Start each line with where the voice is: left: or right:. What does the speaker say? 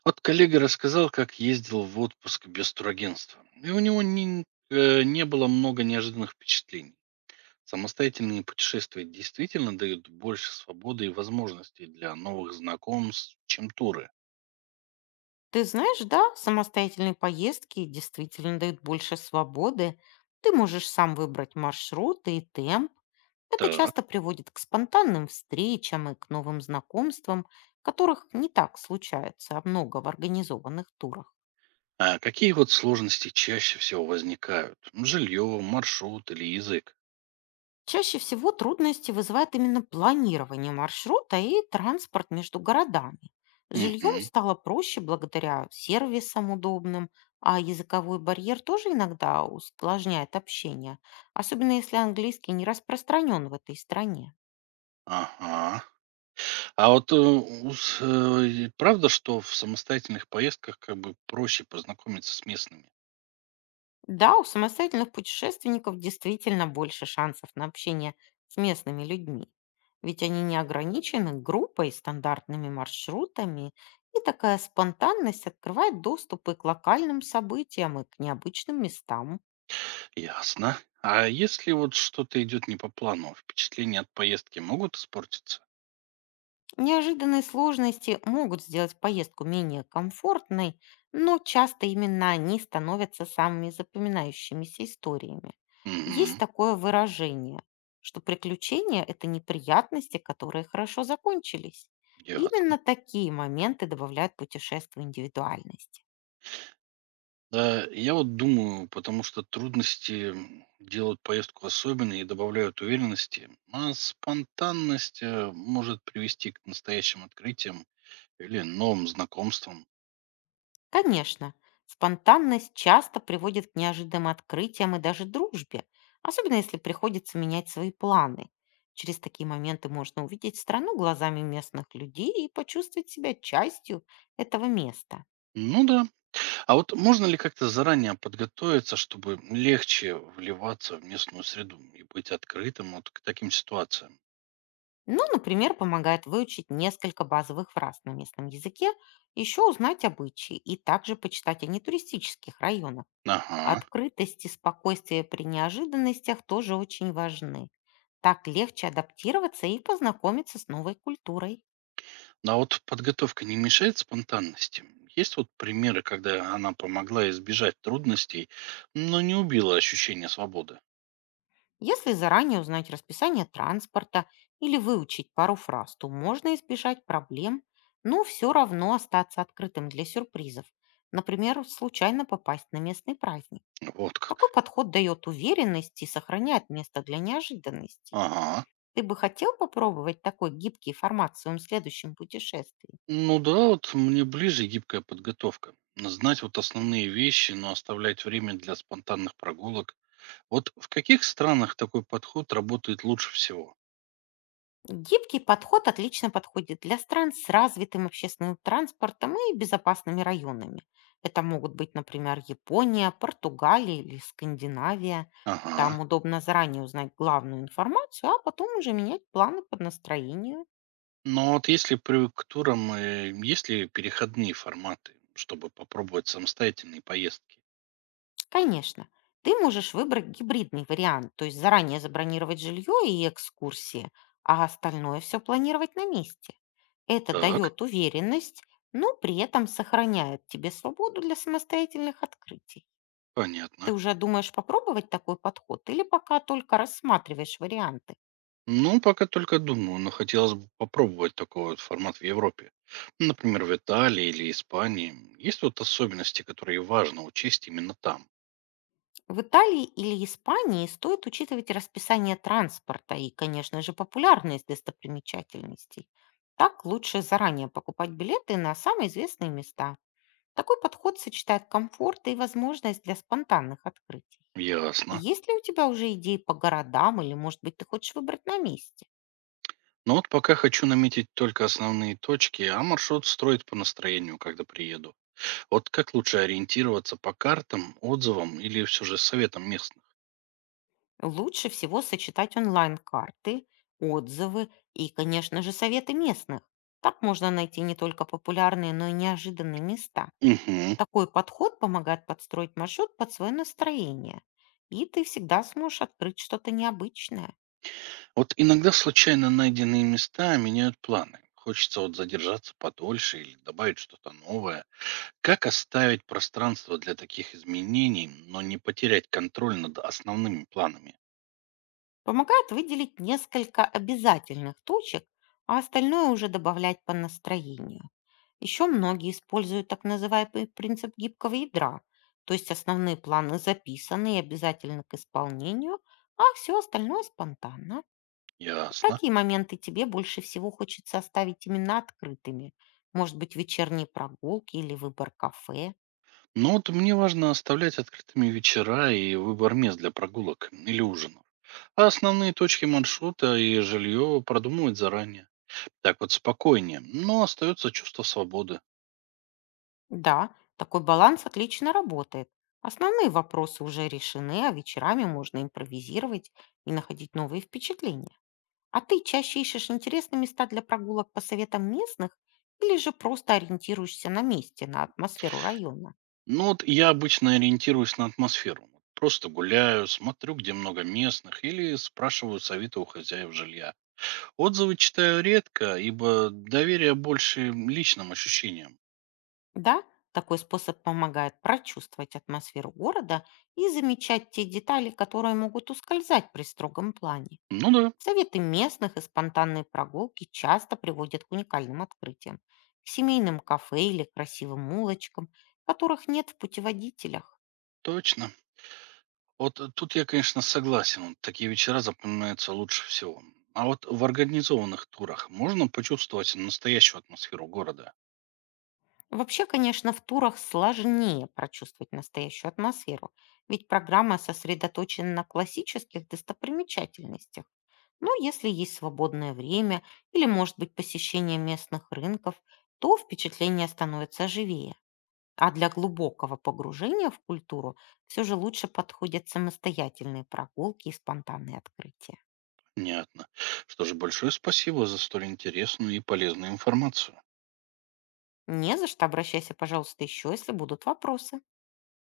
right: Вот коллега рассказал, как ездил в отпуск без турагентства. И у него не было много неожиданных впечатлений. Самостоятельные путешествия действительно дают больше свободы и возможностей для новых знакомств, чем туры.
left: Ты знаешь, да, самостоятельные поездки действительно дают больше свободы. Ты можешь сам выбрать маршруты и темп. Это
right: Так.
left: часто приводит к спонтанным встречам и к новым знакомствам, которых не так случается а много в организованных турах.
right: А какие вот сложности чаще всего возникают? Жилье, маршрут или язык?
left: Чаще всего трудности вызывает именно планирование маршрута и транспорт между городами. С жильем
right: Мгм.
left: стало проще благодаря сервисам удобным, а языковой барьер тоже иногда усложняет общение, особенно если английский не распространен в этой стране.
right: Ага. А вот правда, что в самостоятельных поездках как бы проще познакомиться с местными?
left: Да, у самостоятельных путешественников действительно больше шансов на общение с местными людьми, ведь они не ограничены группой, стандартными маршрутами, и такая спонтанность открывает доступы к локальным событиям и к необычным местам.
right: Ясно. А если вот что-то идет не по плану, а впечатления от поездки могут испортиться?
left: Неожиданные сложности могут сделать поездку менее комфортной, но часто именно они становятся самыми запоминающимися историями. Есть
right: Мгм.
left: такое выражение, что приключения — это неприятности, которые хорошо закончились.
right: Ясно.
left: Именно такие моменты добавляют путешествию индивидуальности.
right: Да, я вот думаю, потому что трудности делают поездку особенной и добавляют уверенности, а спонтанность может привести к настоящим открытиям или новым знакомствам.
left: Конечно, спонтанность часто приводит к неожиданным открытиям и даже дружбе, особенно если приходится менять свои планы. Через такие моменты можно увидеть страну глазами местных людей и почувствовать себя частью этого места.
right: Ну да. А вот можно ли как-то заранее подготовиться, чтобы легче вливаться в местную среду и быть открытым вот к таким ситуациям?
left: Ну, например, помогает выучить несколько базовых фраз на местном языке, еще узнать обычаи и также почитать о нетуристических районах.
right: Ага.
left: Открытость и спокойствие при неожиданностях тоже очень важны. Так легче адаптироваться и познакомиться с новой культурой.
right: А вот подготовка не мешает спонтанности? Есть вот примеры, когда она помогла избежать трудностей, но не убила ощущение свободы?
left: Если заранее узнать расписание транспорта или выучить пару фраз, то можно избежать проблем, но все равно остаться открытым для сюрпризов. Например, случайно попасть на местный праздник.
right: Вот
left: Такой
right: как.
left: подход дает уверенность и сохраняет место для неожиданностей.
right: Ага.
left: Ты бы хотел попробовать такой гибкий формат в своем следующем путешествии?
right: Ну да, вот мне ближе гибкая подготовка. Знать вот основные вещи, но оставлять время для спонтанных прогулок. Вот в каких странах такой подход работает лучше всего?
left: Гибкий подход отлично подходит для стран с развитым общественным транспортом и безопасными районами. Это могут быть, например, Япония, Португалия или Скандинавия.
right: Ага.
left: Там удобно заранее узнать главную информацию, а потом уже менять планы под настроение.
right: Но вот если привык к турам, есть ли переходные форматы, чтобы попробовать самостоятельные поездки?
left: Конечно. Ты можешь выбрать гибридный вариант, то есть заранее забронировать жилье и экскурсии, а остальное все планировать на месте. Это
right: Так,
left: дает уверенность, но при этом сохраняет тебе свободу для самостоятельных открытий.
right: понятно.
left: Ты уже думаешь попробовать такой подход или пока только рассматриваешь варианты?
right: Ну, пока только думаю, но хотелось бы попробовать такой вот формат в Европе. Ну, например, в Италии или Испании. Есть вот особенности, которые важно учесть именно там.
left: В Италии или Испании стоит учитывать расписание транспорта и, конечно же, популярность достопримечательностей. Так лучше заранее покупать билеты на самые известные места. Такой подход сочетает комфорт и возможность для спонтанных открытий.
right: Ясно.
left: Есть ли у тебя уже идеи по городам или, может быть, ты хочешь выбрать на месте?
right: Но вот пока хочу наметить только основные точки, а маршрут строить по настроению, когда приеду. Вот как лучше ориентироваться по картам, отзывам или все же советам местных?
left: Лучше всего сочетать онлайн-карты, отзывы и, конечно же, советы местных. Так можно найти не только популярные, но и неожиданные места.
right: Угу.
left: Такой подход помогает подстроить маршрут под свое настроение. И ты всегда сможешь открыть что-то необычное.
right: Вот иногда случайно найденные места меняют планы. Хочется вот задержаться подольше или добавить что-то новое. Как оставить пространство для таких изменений, но не потерять контроль над основными планами?
left: Помогает выделить несколько обязательных точек, а остальное уже добавлять по настроению. Еще многие используют так называемый принцип гибкого ядра, то есть основные планы записаны и обязательны к исполнению, а все остальное спонтанно.
right: Ясно.
left: Какие моменты тебе больше всего хочется оставить именно открытыми? Может быть, вечерние прогулки или выбор кафе?
right: Но вот мне важно оставлять открытыми вечера и выбор мест для прогулок или ужинов. А основные точки маршрута и жилье продумывать заранее. Так вот спокойнее, но остается чувство свободы.
left: Да, такой баланс отлично работает. Основные вопросы уже решены, а вечерами можно импровизировать и находить новые впечатления. А ты чаще ищешь интересные места для прогулок по советам местных или же просто ориентируешься на месте, на атмосферу района?
right: Ну вот я обычно ориентируюсь на атмосферу. Просто гуляю, смотрю, где много местных, или спрашиваю совета у хозяев жилья. Отзывы читаю редко, ибо доверие больше личным ощущениям.
left: Да, такой способ помогает прочувствовать атмосферу города и замечать те детали, которые могут ускользать при строгом плане.
right: Ну да,
left: Советы местных и спонтанные прогулки часто приводят к уникальным открытиям, к семейным кафе или красивым улочкам, которых нет в путеводителях.
right: точно. Вот тут я, конечно, согласен. Вот такие вечера запоминаются лучше всего. А вот в организованных турах можно почувствовать настоящую атмосферу города.
left: Вообще, конечно, в турах сложнее прочувствовать настоящую атмосферу, ведь программа сосредоточена на классических достопримечательностях. Но если есть свободное время или, может быть, посещение местных рынков, то впечатление становится живее. А для глубокого погружения в культуру все же лучше подходят самостоятельные прогулки и спонтанные открытия.
right: Понятно. Что же, большое спасибо за столь интересную и полезную информацию.
left: Не за что, обращайся, пожалуйста, еще, если будут вопросы.